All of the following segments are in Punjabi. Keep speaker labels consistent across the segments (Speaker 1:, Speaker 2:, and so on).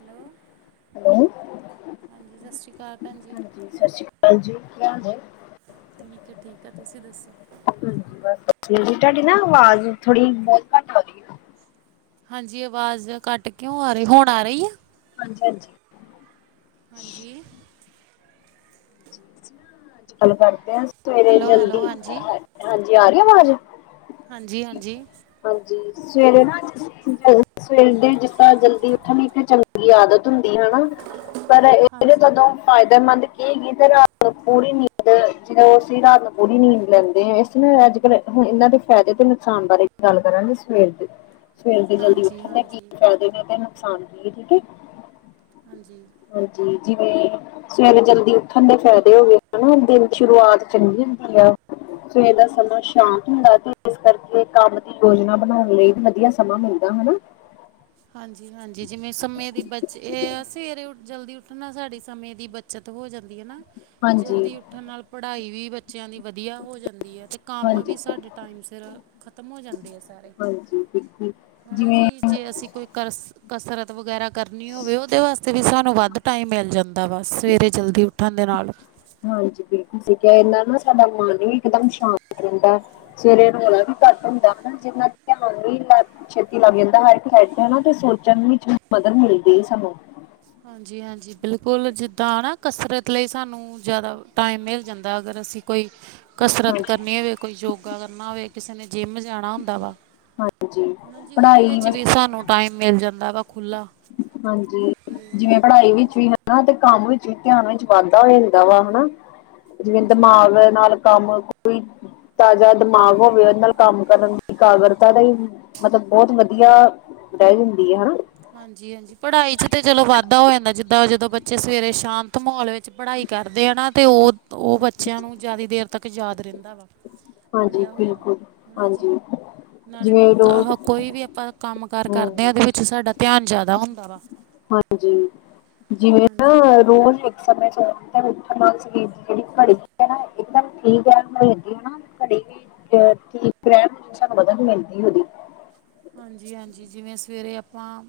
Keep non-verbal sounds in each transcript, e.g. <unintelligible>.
Speaker 1: ਹੈਲੋ
Speaker 2: ਹੈਲੋ
Speaker 1: ਹਾਂਜੀ ਸਤਿ ਸ਼੍ਰੀ ਅਕਾਲ ਭੈਣ ਜੀ
Speaker 2: ਹਾਂਜੀ ਸਤਿ ਸ਼੍ਰੀ <unintelligible>
Speaker 1: ਠੀਕ ਹੈ ਠੀਕ ਆ ਤੁਸੀਂ ਦੱਸੋ
Speaker 2: ਹਾਂਜੀ ਬਸ ਵਧੀਆ ਤੁਹਾਡੀ ਨਾ ਆਵਾਜ਼ ਥੋੜੀ ਬਹੁਤ ਘੱਟ ਆਉਦੀ ਆ
Speaker 1: ਹਾਂਜੀ ਅਵਾਜ਼ ਘੱਟ ਕਿਉਂ ਆ ਰਹੀ ਹੁਣ ਆ ਰਹੀ ਆ
Speaker 2: ਹਾਂਜੀ ਹਾਂਜੀ
Speaker 1: ਹਾਂਜੀ
Speaker 2: ਗੱਲ ਕਰਦੇ ਹਾਂ ਸਵੇਰੇ
Speaker 1: ਹੈਲੋ ਹੈਲੋ
Speaker 2: ਜਲਦੀ
Speaker 1: ਹਾਂਜੀ
Speaker 2: ਹਾਂਜੀ ਆ ਰਹੀ ਆਵਾਜ਼
Speaker 1: ਹਾਂਜੀ ਹਾਂਜੀ
Speaker 2: ਹਾਂਜੀ ਸਵੇਰੇ ਨਾ ਸਵੇਰ ਦੇ ਜਿਸਦਾਂ ਜਲਦੀ ਉੱਠਣ ਚੰਗੀ ਆਦਤ ਹੁੰਦੀ ਹੈਨਾ ਪਰ ਇਹਦੇ
Speaker 1: ਹਾਂਜੀ।
Speaker 2: ਕਦੋਂ ਫਾਇਦਾ ਮੰਦ ਕੀ ਗ ਤੇ ਰਾਤ ਨੂੰ ਪੂਰੀ ਨੀਂਦ ਜਦੋਂ ਰਾਤ ਨੂੰ ਪੂਰੀ ਨੀਂਦ ਲੈਂਦੇ ਇਸ ਲਈ ਅੱਜ ਕੱਲੁ ਇਹਨਾਂ ਦੇ ਫ਼ੈਦੇ ਤੇ ਨੁਕਸਾਨ ਬਾਰੇ ਗੱਲ ਕਰਾਂਗੇ ਸਵੇਰ ਦੀ ਸਵੇਰ ਦੇ ਜਲਦੀ
Speaker 1: ਹਾਂਜੀ
Speaker 2: ਉੱਠਣ ਦੇ ਕੀ
Speaker 1: ਹਾਂਜੀ
Speaker 2: ਫੈਦੇ ਨੇ ਤੈਨੂੰ ਨੁਕਸਾਨ ਕੀਏ ਠੀਕ ਹੈ
Speaker 1: ਹਾਂਜੀ
Speaker 2: ਹਾਂਜੀ ਜਿਵੇਂ ਸਵੇਰੇ ਜਲਦੀ ਉਠਣ ਦੇ ਫਾਇਦੇ ਹੋ ਗਏ ਹੈਨਾ ਦਿਨ ਸ਼ੁਰੂਆਤ ਚੰਗੀ ਹੋਂਦੀ ਆ ਸਵੇਰ ਦਾ ਸਮਾਂ ਸ਼ਾਂਤ ਹੁੰਦਾ ਤੇ ਇਸ ਕਰਕੇ ਕੰਮ ਯੋਜਨਾ ਬਣਾਉਣ ਲਈ ਵੀ ਵਧੀਆ ਸਮਾਂ ਮਿਲਦਾ ਹੈਨਾ
Speaker 1: ਹਾਂਜੀ ਹਾਂਜੀ ਜਿਵੇਂ ਸਮੇਂ ਦੀ ਬਚ ਇਹ ਆ ਸਵੇਰੇ ਜਲਦੀ ਉੱਠ ਉੱਠਣ ਨਾਲ ਸਾਡੀ ਸਮੇਂ ਦੀ ਬੱਚਤ ਹੋ ਜਾਂਦੀ ਹੈ ਨਾ
Speaker 2: ਹਾਂਜੀ
Speaker 1: ਜਲਦੀ ਉੱਠਣ ਨਾਲ ਪੜ੍ਹਾਈ ਵੀ ਬੱਚਿਆਂ ਦੀ ਵਧੀਆ ਹੋ ਜਾਂਦੀ ਹੈ ਅਤੇ ਕੰਮ
Speaker 2: ਹਾਂਜੀ
Speaker 1: ਵੀ ਸਾਡੇ ਟਾਈਮ ਸਿਰ ਖਤਮ ਹੋ ਜਾਂਦੇ ਆ ਸਾਰੇ
Speaker 2: ਹਾਂਜੀ ਬਿਲਕੁਲ
Speaker 1: ਹੈਨਾ
Speaker 2: ਜਿਵੇਂ
Speaker 1: ਜੀ ਜੇ ਅਸੀਂ ਕੋਈ ਕਰਸ- ਕਸਰਤ ਵਗੈਰਾ ਕਰਨੀ ਹੋਵੇ ਉਹਦੇ ਵਾਸਤੇ ਵੀ ਸਾਨੂੰ ਵੱਧ ਟਾਈਮ ਮਿਲ ਜਾਂਦੈ ਦਾ ਬਸ ਸਵੇਰੇ ਜਲਦੀ ਉੱਠਣ ਦੇ ਨਾਲ
Speaker 2: ਅਸੀਂ ਕਿਹਾ ਇਹ ਨਾਲ ਨਾ ਸਾਡਾ ਮਨ ਵੀ ਇੱਕਦਮ ਸ਼ਾਂਤ ਰਹਿੰਦਾ ਸਵੇਰੇ ਰੌਲਾ ਵੀ ਘੱਟ ਹੁੰਦਾ ਧਿਆਨ ਵੀ ਛੇਤੀ ਲੱਗ ਜਾਂਦਾ ਹਰ ਇੱਕ ਸਾਈਡ ਤੇ ਹੈਨਾ ਤੇ ਸੋਚਣ ਵਿੱਚ ਵੀ ਮਦਦ ਮਿਲਦੀ ਸਾਨੂੰ <unintelligible>
Speaker 1: ਹਾਂਜੀ ਹਾਂਜੀ ਬਿਲਕੁਲ ਜਿੱਦਾਂ ਨਾ ਕਸਰਤ ਲਈ ਸਾਨੂੰ ਜ਼ਿਆਦਾ ਟਾਈਮ ਮਿਲ ਜਾਂਦਾ ਅਗਰ ਅਸੀਂ ਕੋਈ ਕਸਰਤ
Speaker 2: ਹਾਂਜੀ
Speaker 1: ਕਰਨੀ ਹੋਵੇ ਕੋਈ ਯੋਗਾ ਕਰਨਾ ਹੋਵੇ ਕਿਸੇ ਨੇ ਜਿੰਮ ਜਾਣਾ ਹੁੰਦਾ ਵਾ
Speaker 2: ਹਾਂਜੀ
Speaker 1: ਹੈ ਨਾ ਜੀ ਉਹਦੇ
Speaker 2: ਪੜ੍ਹਾਈ
Speaker 1: ਵਿੱਚ ਵੀ
Speaker 2: ਵਾਸਤੇ
Speaker 1: ਸਾਨੂੰ ਟਾਈਮ ਮਿਲ ਜਾਂਦਾ ਵਾ ਖੁੱਲ੍ਹਾ
Speaker 2: ਹਾਂਜੀ ਜਿਵੇਂ ਪੜ੍ਹਾਈ ਵਿੱਚ
Speaker 1: ਹਾਂਜੀ
Speaker 2: ਵੀ ਹੈ ਨਾ ਤੇ ਕੰਮ ਵਿੱਚ ਧਿਆਨ ਵਿੱਚ ਵਾਧਾ ਹੋ ਜਾਂਦਾ ਵਾ ਹੈਨਾ ਜਿਵੇਂ
Speaker 1: ਹਾਂਜੀ
Speaker 2: ਦਿਮਾਗ ਨਾਲ ਕੰਮ ਕੋਈ ਤਾਜ਼ਾ ਦਿਮਾਗ ਹੋਵੇ ਉਹਦੇ ਨਾਲ ਕੰਮ ਕਰਨ ਦੀ ਕਾਗਰਤਾ ਦਾ ਹੀ ਮਤਲਬ ਬਹੁਤ ਵਧੀਆ ਬਹਿ ਜਾਂਦੀ ਹੈ ਹੈਨਾ
Speaker 1: ਹਾਂਜੀ ਹਾਂਜੀ ਪੜ੍ਹਾਈ ਚ ਤੇ ਚਲੋ ਵਾਧਾ ਹੋ ਜਾਂਦਾ ਜਿੱਦਾਂ ਜਦੋਂ ਬੱਚੇ ਸਵੇਰੇ ਸ਼ਾਂਤ ਮਾਹੌਲ ਵਿੱਚ ਪੜ੍ਹਾਈ ਕਰਦੇ ਆ ਨਾ ਤੇ ਉਹ ਉਹ ਬੱਚਿਆਂ ਨੂੰ ਜ਼ਿਆਦਾ ਦੇਰ ਤੱਕ ਯਾਦ ਰਹਿੰਦਾ ਵਾ।
Speaker 2: ਹਾਂਜੀ,
Speaker 1: ਪੜ੍ਹਿਆ ਹੋਇਆ ਹੈ
Speaker 2: ਬਿਲਕੁਲ,
Speaker 1: ਨਾ ਜੀ
Speaker 2: ਹਾਂਜੀ।
Speaker 1: ਨਾਲੇ
Speaker 2: ਜਿਵੇਂ ਰੋਜ਼
Speaker 1: ਕੋਈ ਵੀ ਆਪਾਂ ਕੰਮ ਕਾਰ ਕਰਦੇ
Speaker 2: ਹਮ
Speaker 1: ਹਾਂ ਉਹਦੇ ਵਿੱਚ ਸਾਡਾ ਧਿਆਨ ਜਾਦਾ ਹੁੰਦਾ ਵਾ।
Speaker 2: ਹਾਂਜੀ, ਜਿਵੇਂ
Speaker 1: ਹਾਂਜੀ
Speaker 2: ਨਾ ਰੋਜ਼ ਇਕ ਸਮੇਂ ਉਠ ਮਸ ਕਿਹੜੀ ਘੜੀ <unintelligible> ਇੱਕਦਮ ਠੀਕ ਏ ਮ ਹੈਗੀ ਏ ਨਾ ਘੜੀ ਵੀ ਠੀਕ ਰਹਿਣ ਸਾਨੂੰ ਮਦਦ ਮਿਲਦੀ ਉਹਦੀ।
Speaker 1: ਹਾਂਜੀ, ਹਾਂਜੀ, ਜਿਵੇਂ ਸਵੇਰੇ ਆਪਾਂ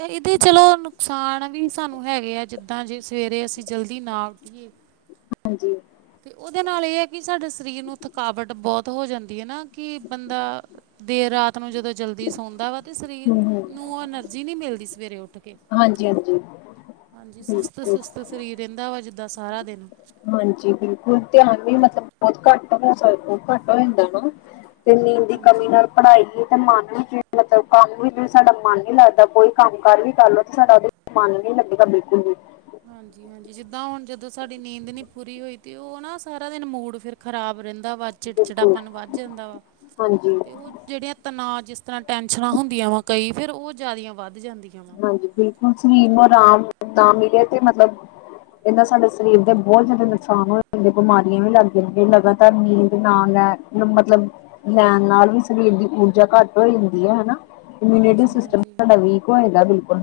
Speaker 1: ਇਹਦੇ ਚਲੋ ਨੁਕਸਾਨ ਵੀ ਸਾਨੂੰ ਹੈਗੇ ਆ ਜਿੱਦਾਂ ਜੇ ਸਵੇਰੇ ਅਸੀਂ ਜਲਦੀ ਨਾ ਉੱਠੀਏ
Speaker 2: ਹਾਂਜੀ
Speaker 1: ਤੇ ਉਹਦੇ ਨਾਲ ਏ ਹੈ ਕਿ ਸਾਡੇ ਸਰੀਰ ਨੂੰ ਥਕਾਵਟ ਬੋਤ ਹੋ ਜਾਂਦੀ ਹਏ ਨਾ ਕਿ ਬੰਦਾ ਦੇਰ ਰਾਤ ਨੂੰ ਜਦੋਂ ਜਲਦੀ ਸੌਂਦਾ ਵਾ ਤੇ ਸਰੀਰ
Speaker 2: ਹੂੰ ਹੂੰ
Speaker 1: ਨੂੰ ਉਹ ਐਨਰਜੀ ਨੀ ਮਿਲਦੀ ਸਵੇਰੇ ਉੱਠ ਕੇ।
Speaker 2: ਹਾਂਜੀ ਹਾਂਜੀ
Speaker 1: ਹਾਂਜੀ, ਸੁਸਤ
Speaker 2: ਬਿਲਕੁਲ
Speaker 1: ਸੁਸਤ ਸਰੀਰ ਰਹਿੰਦਾ ਵਾ ਜਿੱਦਾਂ ਸਾਰਾ ਦਿਨ।
Speaker 2: ਹਾਂਜੀ, ਬਿਲਕੁਲ ਧਿਆਨ ਵੀ ਮਤਲਬ ਬਹੁਤ ਘੱਟ ਹੋ ਸਕ ਘੱਟ ਹੋ ਜਾਂਦਾ ਨਾ। ਤੇ ਨੀਂਦ ਦੀ ਕਮੀ
Speaker 1: ਹਾਂਜੀ।
Speaker 2: ਨਾਲ ਪਣਾਈ ਹੀ ਤੇ ਮਨ ਵੀ ਮਤਲਬ ਕੰਮ ਵੀ ਸਾਡਾ ਮਨ ਨੀ ਲੱਗਦਾ ਕੋਈ ਕੰਮ ਕਾਰ ਵੀ ਕਰ ਲਓ ਤੇ ਸਾਡਾ ਉਹਦੇ ਮਨ ਨੀ ਲੱਗੇਗਾ <unintelligible>
Speaker 1: ਹਾਂਜੀ, ਹਾਂਜੀ, ਜਿੱਦਾਂ ਹੁਣ ਜਦੋਂ ਸਾਡੀ ਨੀਂਦ ਨੀ ਪੂਰੀ ਹੋਈ ਤੇ ਉਹ ਨਾ ਸਾਰਾ ਦਿਨ ਮੂਡ ਫਿਰ ਖ਼ਰਾਬ ਰਹਿੰਦ ਦਾ ਵਾ
Speaker 2: ਬਿਲਕੁਲ
Speaker 1: ਚਿੜਚਿੜਾਪਨ ਵੱਧ ਜਾਂਦਾ ਵਾ,
Speaker 2: ਹਾਂਜੀ
Speaker 1: ਤੇ ਉਹ ਜਿਹੜੀਆਂ ਤਨਾਜ ਜਿਸ ਤਰ੍ਹਾਂ ਟੈਨਸ਼ਨਾਂ ਹੁੰਦੀਆਂ ਵਾ ਕਈ ਫੇਰ ਉਹ ਜਾਂਦਿਇਆ ਵੱਧ ਜਾਂਦੀਆਂ ਵਾ।
Speaker 2: ਹਾਂਜੀ, ਬਿਲਕੁਲ ਸਰੀਮ ਨੂੰ ਰਾਮ ਨ ਮਿਲਿਆ ਤੇ ਮਤਲਬ ਇਹਨਾ ਸਾਡੇ ਸਰੀਰ ਦੇ ਬਹੁਤ ਜ਼ਿਆਦਾ ਨੁਕਸਾਨ ਹੋ ਜਾਂਦੇ ਬਿਮਾਰੀਆਂ ਵੀ ਲੱਗ ਜਾਂਦੀਆਂ ਲਗਾਤਾਰ ਨੀਂਦ ਨਾ ਮਤਲਬ ਲੈਣ ਨਾਲ ਵੀ ਸਰੀਰ ਦੀ ਊਰਜਾ ਘੱਟ ਹੋ ਜਾਂਦੀ ਹੈ ਹਨਾ। ਇਮੀਿਊਨਿਟੀ ਸਿਸਟਮ
Speaker 1: ਹਾਂਜੀ-ਹਾਂਜੀ,
Speaker 2: ਸਾਡਾ ਵੀਕ ਹੋ ਜਾਂਦਾ ਬਿਲਕੁਲ।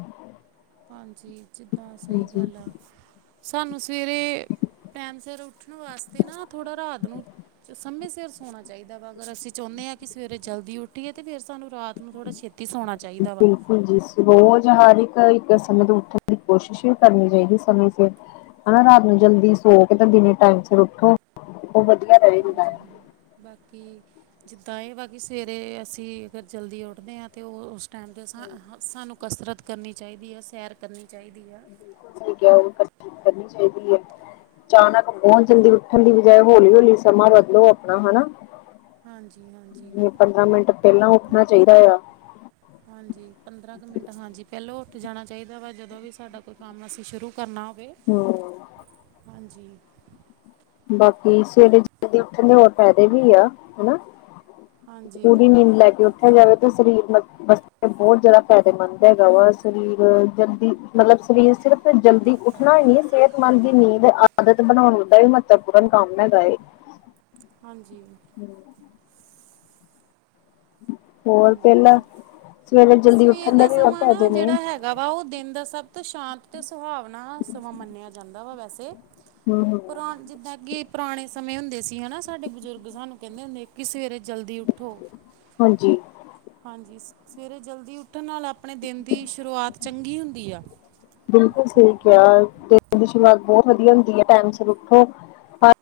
Speaker 1: ਹਾਂਜੀ, ਜਿੱਦਾਂ ਸਹੀ
Speaker 2: ਹਾਂਜੀ।
Speaker 1: ਗੱਲ ਆ, ਸਾਨੂੰ ਸਵੇਰੇ ਟੈਮ ਸਿਰ ਉੱਠਣ ਵਾਸਤੇ ਨਾ ਥੋੜਾ ਰਾਤ ਨੂੰ ਸਮੇਂ ਸਿਰ ਸੋਣਾ ਚਾਹੀਦਾ ਵਾ, ਅਗਰ ਅਸੀਂ ਚਉਣੇ ਹਾਂ ਕਿ ਸਵੇਰੇ ਜਲਦੀ ਉੱਠੀਏ ਤੇ ਫੇਰ ਸਾਨੂੰ ਰਾਤ ਨੂੰ ਥੋੜ੍ਹਾ ਛੇਤ
Speaker 2: ਬਿਲਕੁਲ ਜੀ ਰੋਜ਼ ਹਰ ਇੱਕ ਇੱਕ ਸਮੇਂ ਤੋਂ ਉੱਠਣ ਦੀ ਕੋਸ਼ਿਸ਼ ਹੀ ਕਰਨੀ ਚਾਹੀਦੀ ਸਮੇਂ ਸਿਰ ਹਨਾ ਰਾਤ ਨੂੰ ਜਲਦੀ ਸੋ ਕੇ ਦਿਨ ਟਾਈਮ ਸ ਉੱਠੋ <unintelligible>
Speaker 1: ਹਾਂਜੀ,
Speaker 2: ਰਹੇਗਾ।
Speaker 1: ਬਾਕੀ ਜਿੱਦਾਂ ਇਹ ਵਾ ਕਿ ਸਵੇਰੇ ਅਸੀਂ ਅਗਰ ਜਲਦੀ ਉੱਠਦੇ ਹਾਂ ਤੇ ਉਹ ਉਸ ਟੈਮ ਦੇ ਸਾਨੂੰ ਕਸਰਤ ਕਰਨੀ ਚਾਹੀਦੀ ਐ ਸੈਰ ਕਰਨੀ ਚਾਹੀਦੀ ਆ
Speaker 2: ਬਿਲਕੁਲ, ਸਹੀ ਕਹਿ ਰੇ ਹ, ਕਰਨੀ ਚਾਹੀਦੀ ਐ। ਅਚਾਨਕ ਬੋਤ ਜਲਦੀ ਉੱਠਣ ਦੀ ਬਜਾਏ ਹੌਲੀ ਹੌਲੀ ਸਮਾਂ ਬਦਲੋ ਆਪਣਾ ਹਨਾ।
Speaker 1: ਹਾਂਜੀ ਹਾਂਜੀ
Speaker 2: ਪੰਦਰਾਂ ਮਿੰਟ ਪਹਿਲਾਂ ਉੱਠਣਾ ਚਾਹੀਦਾ ਆ।
Speaker 1: ਹਾਂਜੀ, ਪੰਦਰਾਂ ਕੁ ਮਿੰਟ, ਹਾਂਜੀ, ਪਹਿਲੋ ਜਾਣਾ ਚਾਹੀਦਾ ਵਾ ਜਦੋਂ ਵੀ ਸਾਡਾ ਕੋਈ ਕੰਮ ਅਸੀਂ ਸ਼ੁਰੂ ਕਰਨਾ ਹੋਵੇ,
Speaker 2: ਹੂੰ।
Speaker 1: ਹਾਂਜੀ। ਜੀ।
Speaker 2: ਬਾਕੀ ਸਵੇਰੇ ਜਲਦੀ ਉੱਠਣ ਦੇ ਹੋਰ ਫੈਦੇ ਵੀ ਆ ਹਨਾ।
Speaker 1: ਹਾਂਜੀ
Speaker 2: ਪੂਰੀ ਨੀਂਦ ਲੈ ਕੇ ਉ ਜਾਵੇ ਤਾਂ ਸਰੀਰਸ ਬਹੁਤ ਜ਼ਿਆਦਾ ਫਾਇਦੇਮੰਦ ਹੈਗਾ ਵਾ ਸਰੀਰ ਜਲਦੀ ਮਤਲਬ ਸਰੀਰ ਸਿਰਫ਼ ਜਲਦੀ ਉੱਠਣਾ ਹੀ ਨਹੀਂ ਸਿਹਤਮੰਦ ਦੀ ਨੀਂਦ ਆਦਤ ਬਣਾਉਣ <unintelligible> ਪੂਰਨ ਕਮ ਹੇਗਾ ਏ।
Speaker 1: ਹਾਂਜੀ।
Speaker 2: ਹੋਰ
Speaker 1: ਹਾਂਜੀ,
Speaker 2: ਪਹਿਲਾਂ
Speaker 1: ਹਾਂਜੀ,
Speaker 2: ਸਵੇਰੇ ਜਲਦੀ
Speaker 1: ਸਵੇਰ
Speaker 2: ਉੱਠਣ
Speaker 1: ਦਾ
Speaker 2: ਦੇ ਵੀ ਹੋਰ
Speaker 1: ਸਮਾਂ ਨਾ
Speaker 2: ਫਾਇਦੇ ਨੇ।
Speaker 1: ਜਿਹੜਾ ਹੈਗਾ ਵਾ ਉਹ ਦਿਨ ਦਾ ਸਭ ਤੋਂ ਸ਼ਾਂਤ ਅਤੇ ਸੁਹਾਵਨਾ ਸਮਾਂ ਮੰਨਿਆ ਜਾਂਦਾ ਵਾ ਵੈਸੇ।
Speaker 2: ਹੂੰ ਹੂੰ
Speaker 1: ਪੁਰਾ ਜਿੱਦਾਂ ਕਿ ਪੁਰਾਣੇ ਸਮੇਂ ਹੁੰਦੇ ਸੀ ਹਨਾ ਸਾਡੇ ਬਜ਼ੁਰਗ ਸਾਨੂੰ ਕਹਿੰਦੇ ਹੁੰਦੇ ਕਿ ਸਵੇਰੇ ਜਲਦੀ ਉੱਠੋ।
Speaker 2: ਹਾਂਜੀ
Speaker 1: ਹਾਂਜੀ, ਸਵੇਰੇ ਜਲਦੀ ਉੱਠਣ ਨਾਲ ਆਪਣੇ ਦਿਨ ਦੀ ਸ਼ੁਰੂਆਤ ਚੰਗੀ ਹੁੰਦੀ ਆ।
Speaker 2: ਬਿਲਕੁਲ, ਸਹੀ ਕਿਹਾ, ਦਿਨ ਦੀ ਸ਼ੁਰੂਆਤ ਬਹੁਤ ਵਧੀਆ ਹੁੰਦੀ ਐ ਟੈਮ ਸਿਰ ਉੱਠੋ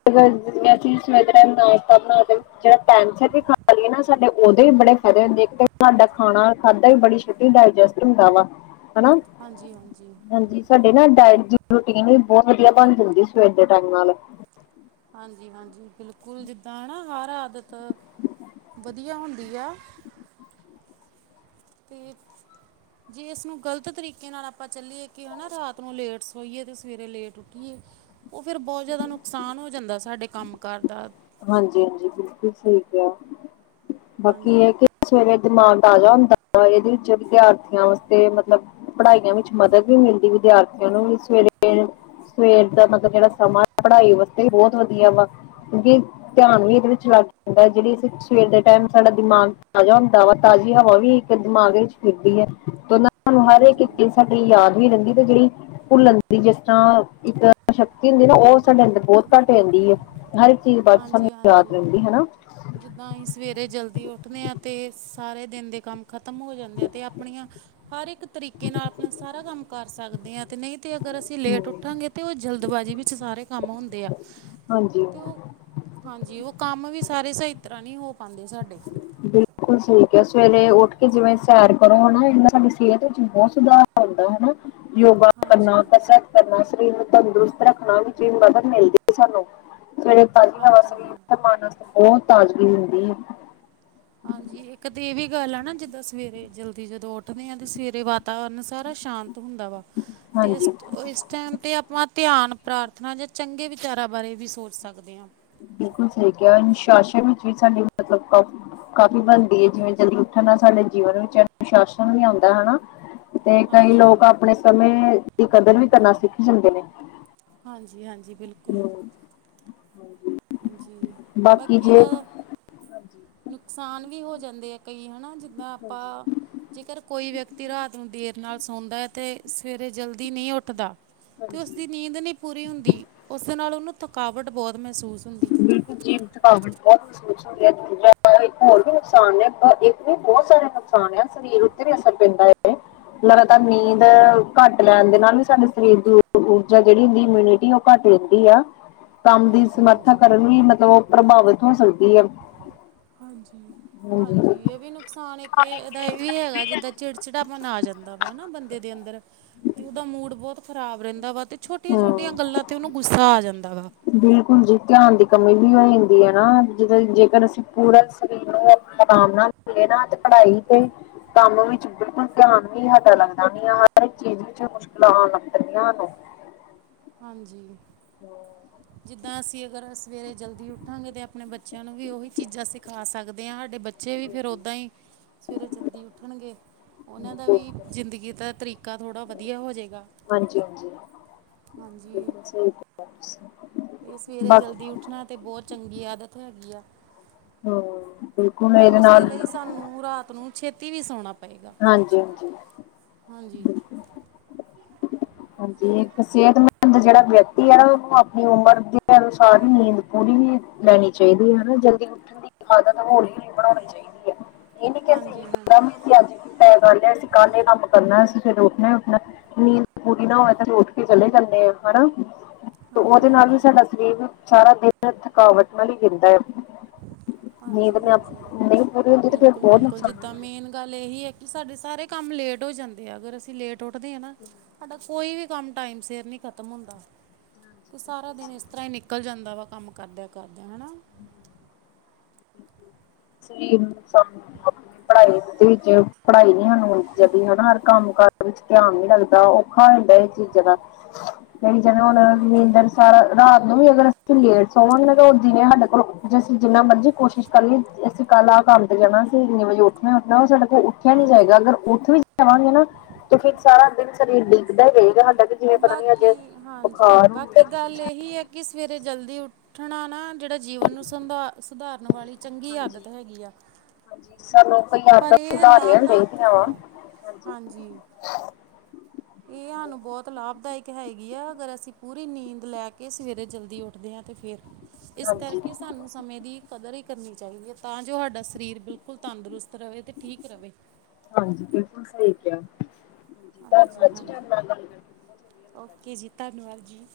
Speaker 2: ਿਵੇਂ ਅਸੀਂ ਸਵੇਰੇ ਨਾਸ਼ਤਾ ਬਣਾ ਜਿਹੜਾ ਪੈਂਸਰ ਵੀ ਖਾ ਲਈਏ ਨਾ ਸਾਡੇ ਉਹਦੇ <inaudible> ਏ ਬੜੇ ਫਾਇਦੇ ਹੁੰਦੇ ਕਿ, ਤੁਹਾਡਾ ਖਾਣਾ ਖਾਧਾ ਈ ਬੜੀ ਛੇਤੀ ਡੇਜਸਟ, ਹੁੰਦਾ ਨਾ,?
Speaker 1: ਹਾਂਜੀ ਹਾਂਜੀ
Speaker 2: ਹਾਂਜੀ, ਸਾਡੇ ਨਾ ਡਾਇਟ ਦੀ ਰੋਟੀਨ, ਵੀ ਬਹੁਤ ਵਧੀਆ, ਬਣ ਜਾਂਦੀ ਸਵੇਰ ਦੇ ਟਾਇਮ ਨਾਲ।
Speaker 1: ਹਾਂਜੀ ਹਾਂਜੀ ਬਿਲਕੁਲ, ਜਿੱਦਾਂ ਨਾਾ ਹਰ ਆਦਤ ਵਧੀਆ, ਹੁੰਦੀ ਆ? ਅਤੇ? ਜੇ, ਇਸਨੂੰ ਗ਼ਲਤ ਤਰੀਕੇ ਨਾਲ ਆਪਾਂ ਚੱਲੀਏ ਕਿ, ਹਨਾ ਰਾਤ, ਨੂੰ ਲੇਟ ਸੋਈਏ ਤੇ ਸਵੇਰੇ ਲੇਟ ਉੱਠੀਏ। ਉਹ ਫੇਿਰ ਬਹੁਤ ਜਿਆਦਾ ਨੁਕਸਾਨ, ਹੋ ਜਾਂਦਾ ਸਾਡੇ ਕੰਮ ਕਾਰ ਦਾ?
Speaker 2: ਹਾਂਜੀ ਹਾਂਜੀ ਬਿਲਕੁਲ ਸਹੀ ਕਿਆ, ਬਾਕੀ
Speaker 1: ਹਾਂਜੀ
Speaker 2: ਇਹ ਕਿ ਦਿਮਾਗ ਤਾਜ਼ਾ ਹੁੰਦਾ ਏ, ਇਹਦੇ ਵਿੱਚ ਵਿਦਿਆਰਥੀਆਂ, ਵਾਸਤੇ ਪੜ੍ਹਾਈਆਂ ਵਿੱਚ ਮਦਦ ਵੀ ਮਿਲਦੀ ਏ। 'ਵਿਦਿਆਰਥੀਆਂ, ਨੂੰ ਵੀ ਸਵੇਰੇ ਸਵੇਰ ਦਾ ਮਤਲਬ, ਜਿਹੜਾ ਸਮਾਂ ਪੜ੍ਹਾਈ ਵਾਸਤੇ ਬਹੁਤ ਵਧੀਆ ਵਾ, ਕਿਉਂਕਿ? ਧਿਆਨ ਵੀ ਇਹਦੇ ਵਿੱਚ ਲੱਗ ਜਾਂਦਾ ਹੈ ਜਿਹੜੀ ਸਵੇਰ ਦੇ ਟਾਈਮ, ਸਾਡਾ ਦਿਮਾਗ ਤਾਜ਼ਾ ਹੁੰਦਾ ਵਾ, ਤਾਜ਼ੀ ਹਵਾ ਵੀ ਇੱਕ ਦਿਮਾਗ ਵਿੱਚ ਫਿਰਦੀ ਐ ਤੇ ਉਹਨਾਂ ਇੱਕ
Speaker 1: ਹਾਂਜੀ
Speaker 2: ਇੱਕ ਸਾਨੂੰ ਸਾਡੀ <inaudible> ਨਾਲ ਹੀ ਭੁੱਲਣ ਦੀ, ਜਿਸ ਤਰ੍ਹਾਂ ਇੱਕ ਸ਼ਕਤੀ ਹੁੰਦੀ ਨਾ, ਉਹ ਸਾਡੇ ਅੰਦਰ ਬਹੁਤ ਘੱਟ ਹੁੰਦੀ ਏ। ਹਰ ਇੱਕ ਚੀਜ਼, ਬ
Speaker 1: ਜੀ ਹਾਂਜੀ, ਜਿੱਦਾਂ ਅਸੀਂ ਸਵੇਰੇ ਜਲਦੀ ਉੱਠਦੇ ਆ ਅਤੇ ਸਾਰੇ ਦਿਨ ਦੇ ਕੰਮ ਖਤਮ ਹੋ ਜਾਂਦੇ ਆ, ਤੇ ਆਪਣੀਆਂ, ਹਰ ਇੱਕ ਤਰੀਕੇ ਨਾਲ, ਆਪਣਾ ਸਾਰਾ ਕੰਮ ਕਰ ਸਕਦੇ ਆ। ਨਹੀਂ ਤੇ ਅ ਪਰ ਅਸੀਂ, ਲੇਟ
Speaker 2: ਹਮ।
Speaker 1: ਉੱਠਾਂਗੇ, ਤੇ ਉਹ ਜਲਦਬਾਜੀ, ਵਿੱਚ ਸਾਰੇ ਕੰਮ ਹੁੰਦੇ ਆ।
Speaker 2: ਹਾਂਜੀ।
Speaker 1: ਤੇ ਉਹ ਹਾਂਜੀ, ਉਹ ਕੰਮ ਵੀ ਸਾਰੇ ਸਹੀ ਤਰ੍ਹਾ ਨੀ ਹੋ ਪਾਉਂਦੇ ਸਾਡੇ ਤੋਂ?
Speaker 2: ਬਿਲਕੁਲ ਸਹੀ ਕਿਹਾ ਸਵੇਰੇ, ਉੱਠ ਕੇ ਜਿਵੇਂ, ਸੈਰ ਕਰੋ ਹਨਾ, ਇਹ ਸਾਡੀ ਸਿਹਤ, ਵਿੱਚ ਬਹੁਤ ਸੁਧਾਰ ਆਉਂਦਾ ਹਨਾ। ਯੋਗਾ ਕਰਨਾ,
Speaker 1: ਹਾਂਜੀ
Speaker 2: ਕਸਰਤ ਕਰਨਾ। ਸਰੀਰ ਨੂੰ। ਤੰਦਰੁਸਤ, ਰੱਖਣਾ ਵਿੱਚ ਵੀ ਮਦਦ ਮਿਲਦੀ ਹੈ। ਸਾਨੂੰ? ਸਵੇਰੇ ਤਾਜੀ ਹਵਾ,
Speaker 1: ਹਾਂਜੀ
Speaker 2: ਸਰੀਰ, ਤੇ
Speaker 1: ਹਾਂਜੀ
Speaker 2: ਮਨ, ਵਾਸਤੇ ਬਹੁਤ ਤਾਜ਼ਗੀ ਦਿੰਦੀ ਏ
Speaker 1: ਹਾਂਜੀ, ਇੱਕ ਤੇ ਇਹ ਵੀ ਗੱਲ ਆ ਨਾ, ਜਦੋ ਸਵੇਰੇ ਜਲਦੀ, ਜਦੋਂ ਉਠਦੇ ਆ ਤੇ, ਸਵੇਰੇ ਵਾਤਾਵਰਨ ਸਾਰਾ ਸ਼ਾਂਤ ਹੁੰਦਾ ਵਾ, ਤੇ
Speaker 2: ਹਾਂਜੀ
Speaker 1: ਇਸ-ਇਸ ਟਾਈਮ, ਤੇ ਆਪਾਂ,? ਧਿਆਨ, ਪ੍ਰਾਰਥਨਾ, ਜਾਂ ਚੰਗੇ ਵਿਚਾਰਾਂ, ਬਾਰੇ ਵੀ ਸੋਚ ਸਕਦੇ ਆ।
Speaker 2: ਬਿਲਕੁਲ ਸਹੀ ਕਿਹਾ, ਅਨੁਸ਼ਾਸਨ ਵਿੱਚ ਵੀ ਸਾਡੀ ਮਤਲਬ ਕਾਫੀ-ਕਾਫੀ ਬਣਦੀ ਐ, ਜਿਵੇਂ ਜਲਦੀ ਉੱਠਣ ਸਾਡੇ ਜੀਵਨ, ਵਿੱਚ ਅਨੁਸ਼ਾਸਨ, ਵੀ ਆਉਂਦਾ ਹਨਾ। ਤੇ ਕਈ
Speaker 1: ਹਾਂਜੀ
Speaker 2: ਲੋਕ, ਆਪਣੇ ਸਮੇਂ, ਦੀ ਕਦਰ ਕਰਨਾ ਵੀ ਸਿੱਖ ਸਕਦੇ ਨੇ।
Speaker 1: ਹਾਂਜੀ, ਹਾਂਜੀ, ਬਿਲਕੁਲ।
Speaker 2: ਹਮ, ਹਾਂਜੀ
Speaker 1: ਹਾਂਜੀ, ਬਾਕੀ ਇਹਦੇ
Speaker 2: ਹਾਂਜੀ,
Speaker 1: ਨੁਕਸਾਨ ਵੀ ਹੋ ਜਾਂਦੇ ਆ? ਕਈ ਹਨਾ, ਜਿੱਦਾਂ
Speaker 2: ਹਾਂਜੀ।
Speaker 1: ਆਪਾਂ, ਜੇਕਰ ਕੋਈ ਵਿਅਕਤੀ? ਅੱਧੀ ਰਾਤ, ਨੂੰ ਦੇਰ ਨਾਲ ਸੌਂਦਾ ਐ ਅਤੇ ਸਵੇਰੇ ਜਲਦੀ ਨਹੀਂ ਉੱਠਦਾ? ਤੇ
Speaker 2: ਹਾਂਜੀ।
Speaker 1: ਉਸਦੀ, ਨੀਂਦ ਨਹੀਂ ਪੂਰੀ ਹੁੰਦੀ। ਉਸ ਨਾਲ ਉਹਨੂੰ ਥਕਾਵਟ, ਬਹੁਤ ਮਹਿਸੂਸ ਹੁੰਦੀ ਹੈ
Speaker 2: ਬਿਲਕੁਲ ਜੀ, ਥਕਾਵਟ ਬਹੁਤ ਮਹਿਸੂਸ ਹੁੰਦੀਆਂ ਦੂਜਿਆ ਨਾਲ ਇੱਕ ਹੋਰ ਵੀ ਨੁਕਸਾਨ ਨੇ, ਆਪਾਂ ਇੱਕ ਬਹੁਤ ਸਾਰੇ ਨੁਕਸਾਨ ਆ, ਸਰੀਰ ਉੱਤੇ ਵੀ ਅਸਰ ਪੈਂਦਾ ਏ ਲਗਾਤਾਰ
Speaker 1: ਹਾਂ
Speaker 2: ਨੀਂਦ, ਘੱਟ? ਡਾਇਟ, ਲੈਣ ਦੇ ਨਾਲ ਵੀ ਸਾਡੇ ਸਰੀਰ ਦੀ ਊਰਜਾ। ਜਿਹੜੀ ਹੁੰਦੀ, ਇਮਿਊਨਿਟੀ ਉਹ ਘੱਟ ਰਹਿੰਦੀ ਆ। ਕੰਮ ਦੀ
Speaker 1: ਹਾਂਜੀ
Speaker 2: ਸਮਰੱਥਾ,
Speaker 1: ਹਾਂਜੀ
Speaker 2: ਕਰਨ ਲਈ ਮਤਲਬ, ਉਹ ਪ੍ਰਭਾਵਿਤ ਹੋ ਸਕਦੀ ਆ।
Speaker 1: ਹਾਂਜੀ, ਹਾਂਜੀ, ਇਹ ਵੀ ਨੁਕਸਾਨ ਇੱਕ ਇਹਦਾ ਇਹ ਵੀ ਹੈਗਾ ਜਿੱਦਾਂ ਚਿੜਚਿ <inaudible> ੜਾਪਨ ਆ ਜਾਦ ਜਾਂਦਾ ਵਾ ਨਾ, ਬੰਦੇ ਦੇ ਅੰਦਰ ਤੇ ਉਹਦਾ ਮੂਡ ਬਹੁਤ ਮੂਡ ਖ਼ਰਾਬ, ਰਹਿੰਦਾ ਵਾ ਤੇ ਛੋਟੀਆਂ-ਛੋਟੀਆਂ
Speaker 2: ਹੂੰ।
Speaker 1: ਗੱਲਾਂ ਤੇ ਉਹਨੂੰ ਗੁੱਸਾ ਆ ਜਾਂਦਾ। ਵਾ
Speaker 2: ਬਿਲਕੁਲ, ਜੀ ਧਿਆਨ ਦੇ ਕਮੀ ਵੀ ਹੋ ਜਾਂਦੀ ਐ ਨਾ, ਜਿੱਦਾ ਜੇਕਰ ਅਸੀਂ ਪੂਰਾ ਸਰੀਰ ਨੂੰ ਆਰਾਮ, ਨਾ ਦੀਏਏ ਨਾ ਤੇ ਆਪ ਪਾਈ ਤੇ ਕੰਮ ਵਿੱਚ ਬਿਲਕੁਲ ਧਿਆਨ ਵੀ ਹਾਡਾ ਲੱਗਦਾ ਨੀ ਆ, ਹਰ ਚੀਜ਼ ਵਿੱਚ ਮੁਸ਼ਕਲਾਂ ਆਉਣ <unintelligible> ੀਆਂ <unintelligible> <inaudible>
Speaker 1: ਹਾਂਜੀ, ਜਿੱਦਾਂ ਅਸੀਂ? ਅਸੀਂ ਅਗਰ ਸਵੇਰੇ ਜਲਦੀ ਉਠਾਂਗੇ ਤਾਂ ਆਪਣੇ ਬੱਚਿਆਂ ਨੂੰ ਵੀ ਉਹੀ ਚੀਜ਼ਾਂ ਸਿਖਾ ਸਕਦੇ ਆ ਸਾਡੇ ਬੱਚੇ ਬੱਚੇ ਵੀ ਫੇਰ ਓਦਾਂ ਈ ਸਵੇਰੇ ਜਲਦੀ ਉੱਠਣਗੇ।
Speaker 2: ਹਾਂਜੀ।
Speaker 1: ਉਹਨਾਂ ਦਾ
Speaker 2: ਬਿਲਕੁਲ
Speaker 1: ਵੀ ਜ਼ਿੰਦਗੀ ਦਾ ਤਰੀਕਾ ਥੋੜ੍ਹਾ ਵਧੀਆ ਹੋ ਜੇਗਾ।
Speaker 2: ਹਾਂਜੀ ਹਾਂਜੀ।
Speaker 1: ਹਾਂਜੀ।
Speaker 2: ਬਿਲਕੁਲ <unintelligible>
Speaker 1: ਇਹ ਸਵੇਰੇ ਜਲਦੀ
Speaker 2: ਬਾਕੀ
Speaker 1: ਉੱਠਣਾ ਤੇ ਬਹੁਤ ਚੰਗੀ ਆਦਤ ਹੈਗੀ ਆ।
Speaker 2: ਹੂੰ। ਬਿਲਕੁਲ
Speaker 1: ਪਰ
Speaker 2: ਇਹਦੇ
Speaker 1: ਉਸਦੇ
Speaker 2: ਨਾਲ
Speaker 1: ਲਈ ਸਾਨੂੰ ਰਾਤ ਨੂੰ ਛੇਤੀ ਵੀ ਸੋਣਾ
Speaker 2: ਹਾਂਜੀ ਹਾਂਜੀ।
Speaker 1: ਹਾਂਜੀ
Speaker 2: ਹਾਂਜੀ ਇੱਕ ਸਿਹਤਮੰਦ ਜਿਹੜਾ ਵਿਅਕਤੀ ਐ ਉਹਨੂੰ ਆਪਣੀ ਉਮਰ ਦੇ ਅਨੁਸਾਰ ਹੀ ਨੀਂਦ ਪੂਰੀ ਲੈਣੀ ਚਾਹੀਦੀ ਐ ਹੈਨਾ ਜਲਦੀ ਉੱਠਣ ਦੀ ਆਦਤ ਹੋਲੀ ਹੋਲੀ ਬਣਾਉਣੀ ਚਾਹੀਦੀ ਐ। ਇਹ ਨੀ ਕਿ ਅਸੀਂ
Speaker 1: ਹਾਂਜੀ
Speaker 2: ਇਹੀ
Speaker 1: ਹਾਂਜੀ
Speaker 2: ਕਮ ਵੀ ਅਸੀਂ ਅੱਜ ਵੀ ਤਾਂ ਕਰ ਲਈਏ ਅਸੀਂ ਕੱਲ ਏ ਕੰਮ ਕਰਨਾ ਅਸੀਂ ਫ ਉੱਠਣਾ ਹੀ ਉੱਠਣਾ ਨੀਂਦ ਪੂਰੀ ਨਾ ਹੋਵੇ ਤੇ ਉੱਠ ਕੇ ਚਲੇ ਜਾਂਦੇ ਆ ਹਨਾ ਤੇ
Speaker 1: ਹਾਂਜੀ
Speaker 2: ਉਹਦੇ ਨਾਲ ਵੀ
Speaker 1: ਹਾਂਜੀ
Speaker 2: ਸਾਡਾ ਸਰੀਰ ਸਾਰਾ ਦਿਨ ਥਕਾਵਟ ਨਾਲ ਹੀ ਗਿਰਦਾ ਹੈ ਹ <unintelligible>
Speaker 1: ਹਾਂਜੀ ਹਾਂਜੀ
Speaker 2: ਫਿਰ
Speaker 1: ਬਿਲਕੁਲ
Speaker 2: ਬਹੁਤ
Speaker 1: ਬਿਲਕੁਲ
Speaker 2: ਨੁਕਸਾਨ
Speaker 1: ਜਿੱਦਾਂ
Speaker 2: ਹੁੰਦਾ
Speaker 1: ਮੇਨ ਗੱਲ ਇਹੀ ਹੈ ਕਿ ਸਾਡੇ ਸਾਰੇ ਕੰਮ ਲੇਟ ਹੋ ਜਾਂਦੇ ਆ ਅਗਰ ਅਸੀਂ ਲੇਟ ਉੱਠਦੇ ਹਾਂ ਨਾ ਸਾਡਾ ਕੋਈ ਵੀ ਕੰਮ ਟਾਈਮ ਸਿਰ ਨਹੀਂ ਖਤਮ ਹੁੰਦਾ ਤੇ ਸਾਰਾ ਦਿਨ ਇਸ ਤਰ੍ਹਾਂ ਹੀ ਨਿਕਲ ਜਾਂਦਾ ਵਾ ਕੰਮ ਕਰਦਿਆਂ ਕਰਦਿਆਂ ਹਨਾ
Speaker 2: ਸਰੀਰ ਆਪਣੀ ਪੜ੍ਹਾਈ ਦੇ ਵਿਚ <unintelligible> ਹਨਾ ਹ ਕੰਮ ਵਿੱਚ ਧਿਆਨ ਨੀ ਲੱਗਦਾ ਔਖਾ ਹੁੰਦਾ ਇਹ ਚੀਜ਼ਾਂ ਦਾ ਲਈ ਜਾਨਾਂ ਹੁਣ
Speaker 1: ਹਾਂਜੀ
Speaker 2: ਵੀ
Speaker 1: ਹਾਂਜੀ
Speaker 2: ਨੀਂਦਰ ਸਾਰਾ ਰਾਤ ਨੂੰ ਵੀ ਅਗਰ ਸੀਂ ਲੇਟ ਸੋਵਾਂਗੇ ਜਿਵੇਂ ਸਾਡੇ ਕੋਲ ਅਸੀਂ ਜਿੰਨਾ ਮਰਜੀ ਕੋਸ਼ਿਸ਼ ਕਰ ਲਈਏ ਕੱਲ ਆਹ ਕੰਮ ਤੇ ਜਾਣਾ ਸੀ ਇਨੇ ਵਜੇ ਉਠਨਾ ਉਹ ਸਾਡਾ ਉੱਠਿਆ ਨੀ ਜਾਏਗਾ
Speaker 1: ਹਾਂਜੀ
Speaker 2: ਅਗਰ ਉੱਠ ਵੀ ਜਾਵਾਂਗੇ ਨਾ ਤੇ ਫੇਰ ਸਾਰਾ ਦਿਨ ਸ਼ਰੀਰ ਡਿੱਗਦਾ ਹੀ ਰਹੇਗਾ ਕਿ ਜਿਵੇਂ ਪਤਾ ਨੀ ਅੱਜ
Speaker 1: ਬਾਕੀ ਹਾਂਜੀ
Speaker 2: ਬੁਖਾਰ ਹੋ
Speaker 1: ਬਾਕੀ
Speaker 2: ਗਿਆ
Speaker 1: ਗੱਲ ਇਹੀ ਹੈ ਕਿ ਸਵੇਰੇ ਜਲਦੀ ਉੱਠਣਾ ਨਾ ਜਿਹੜਾ ਜੀਵਨ ਨੂੰ ਸੁਧਾਰ ਸੁਧਾਰਨ ਵਾਲੀ ਚੰਗੀ
Speaker 2: ਹਾਂਜੀ
Speaker 1: ਆਦਤ ਹੈਗੀ ਆ
Speaker 2: ਹਾਂਜੀ ਸਾਨੂੰ ਕਈਂ
Speaker 1: ਪਰ
Speaker 2: ਆਦਤਾਂ
Speaker 1: ਇਹ
Speaker 2: ਸੁਧਾਰਨੀਆਂ
Speaker 1: ਲਾਭਦਾਇਕ
Speaker 2: ਚਾਹੀਦੀਆਂ ਵਾ।
Speaker 1: ਹੈ ਹਾਂਜੀ ਇਹ ਸਾਨੂੰ ਬਹੁਤ ਲਾਭਦਾਇਕ ਹੈਗੀ ਆ ਅਗਰ ਅਸੀਂ ਪੂਰੀ ਨੀਂਦ ਲੈ ਕੇ ਸਵੇਰੇ ਜਲਦੀ ਉੱਠਦੇ ਆ ਤੇ ਫਿਰ ਇਸ ਕਰਕੇ
Speaker 2: ਹਾਂਜੀ
Speaker 1: ਸਾਨੂੰ ਸਮੇਂ ਦੀ ਕਦਰ ਵੀ ਕਰਨੀ ਚਾਹੀਦੀ ਹੈ ਤਾਂ ਜੋ ਸਾਡਾ ਸ਼ਰੀਰ ਬਿਲਕੁਲ ਤੰਦਰੁਸਤ ਰਹੇ ਤੇ ਠੀਕ ਰਹੇ
Speaker 2: ਹਾਂਜੀ ਬਿਲਕੁਲ ਸਹੀ ਧੰਨਵਾਦ
Speaker 1: ਹਾਂਜੀ
Speaker 2: ਜੀ
Speaker 1: ਹਾਂਜੀ
Speaker 2: ਧੰਨਵਾਦ
Speaker 1: ਓਕੇ ਜੀ ਧੰਨਵਾਦ ਜੀ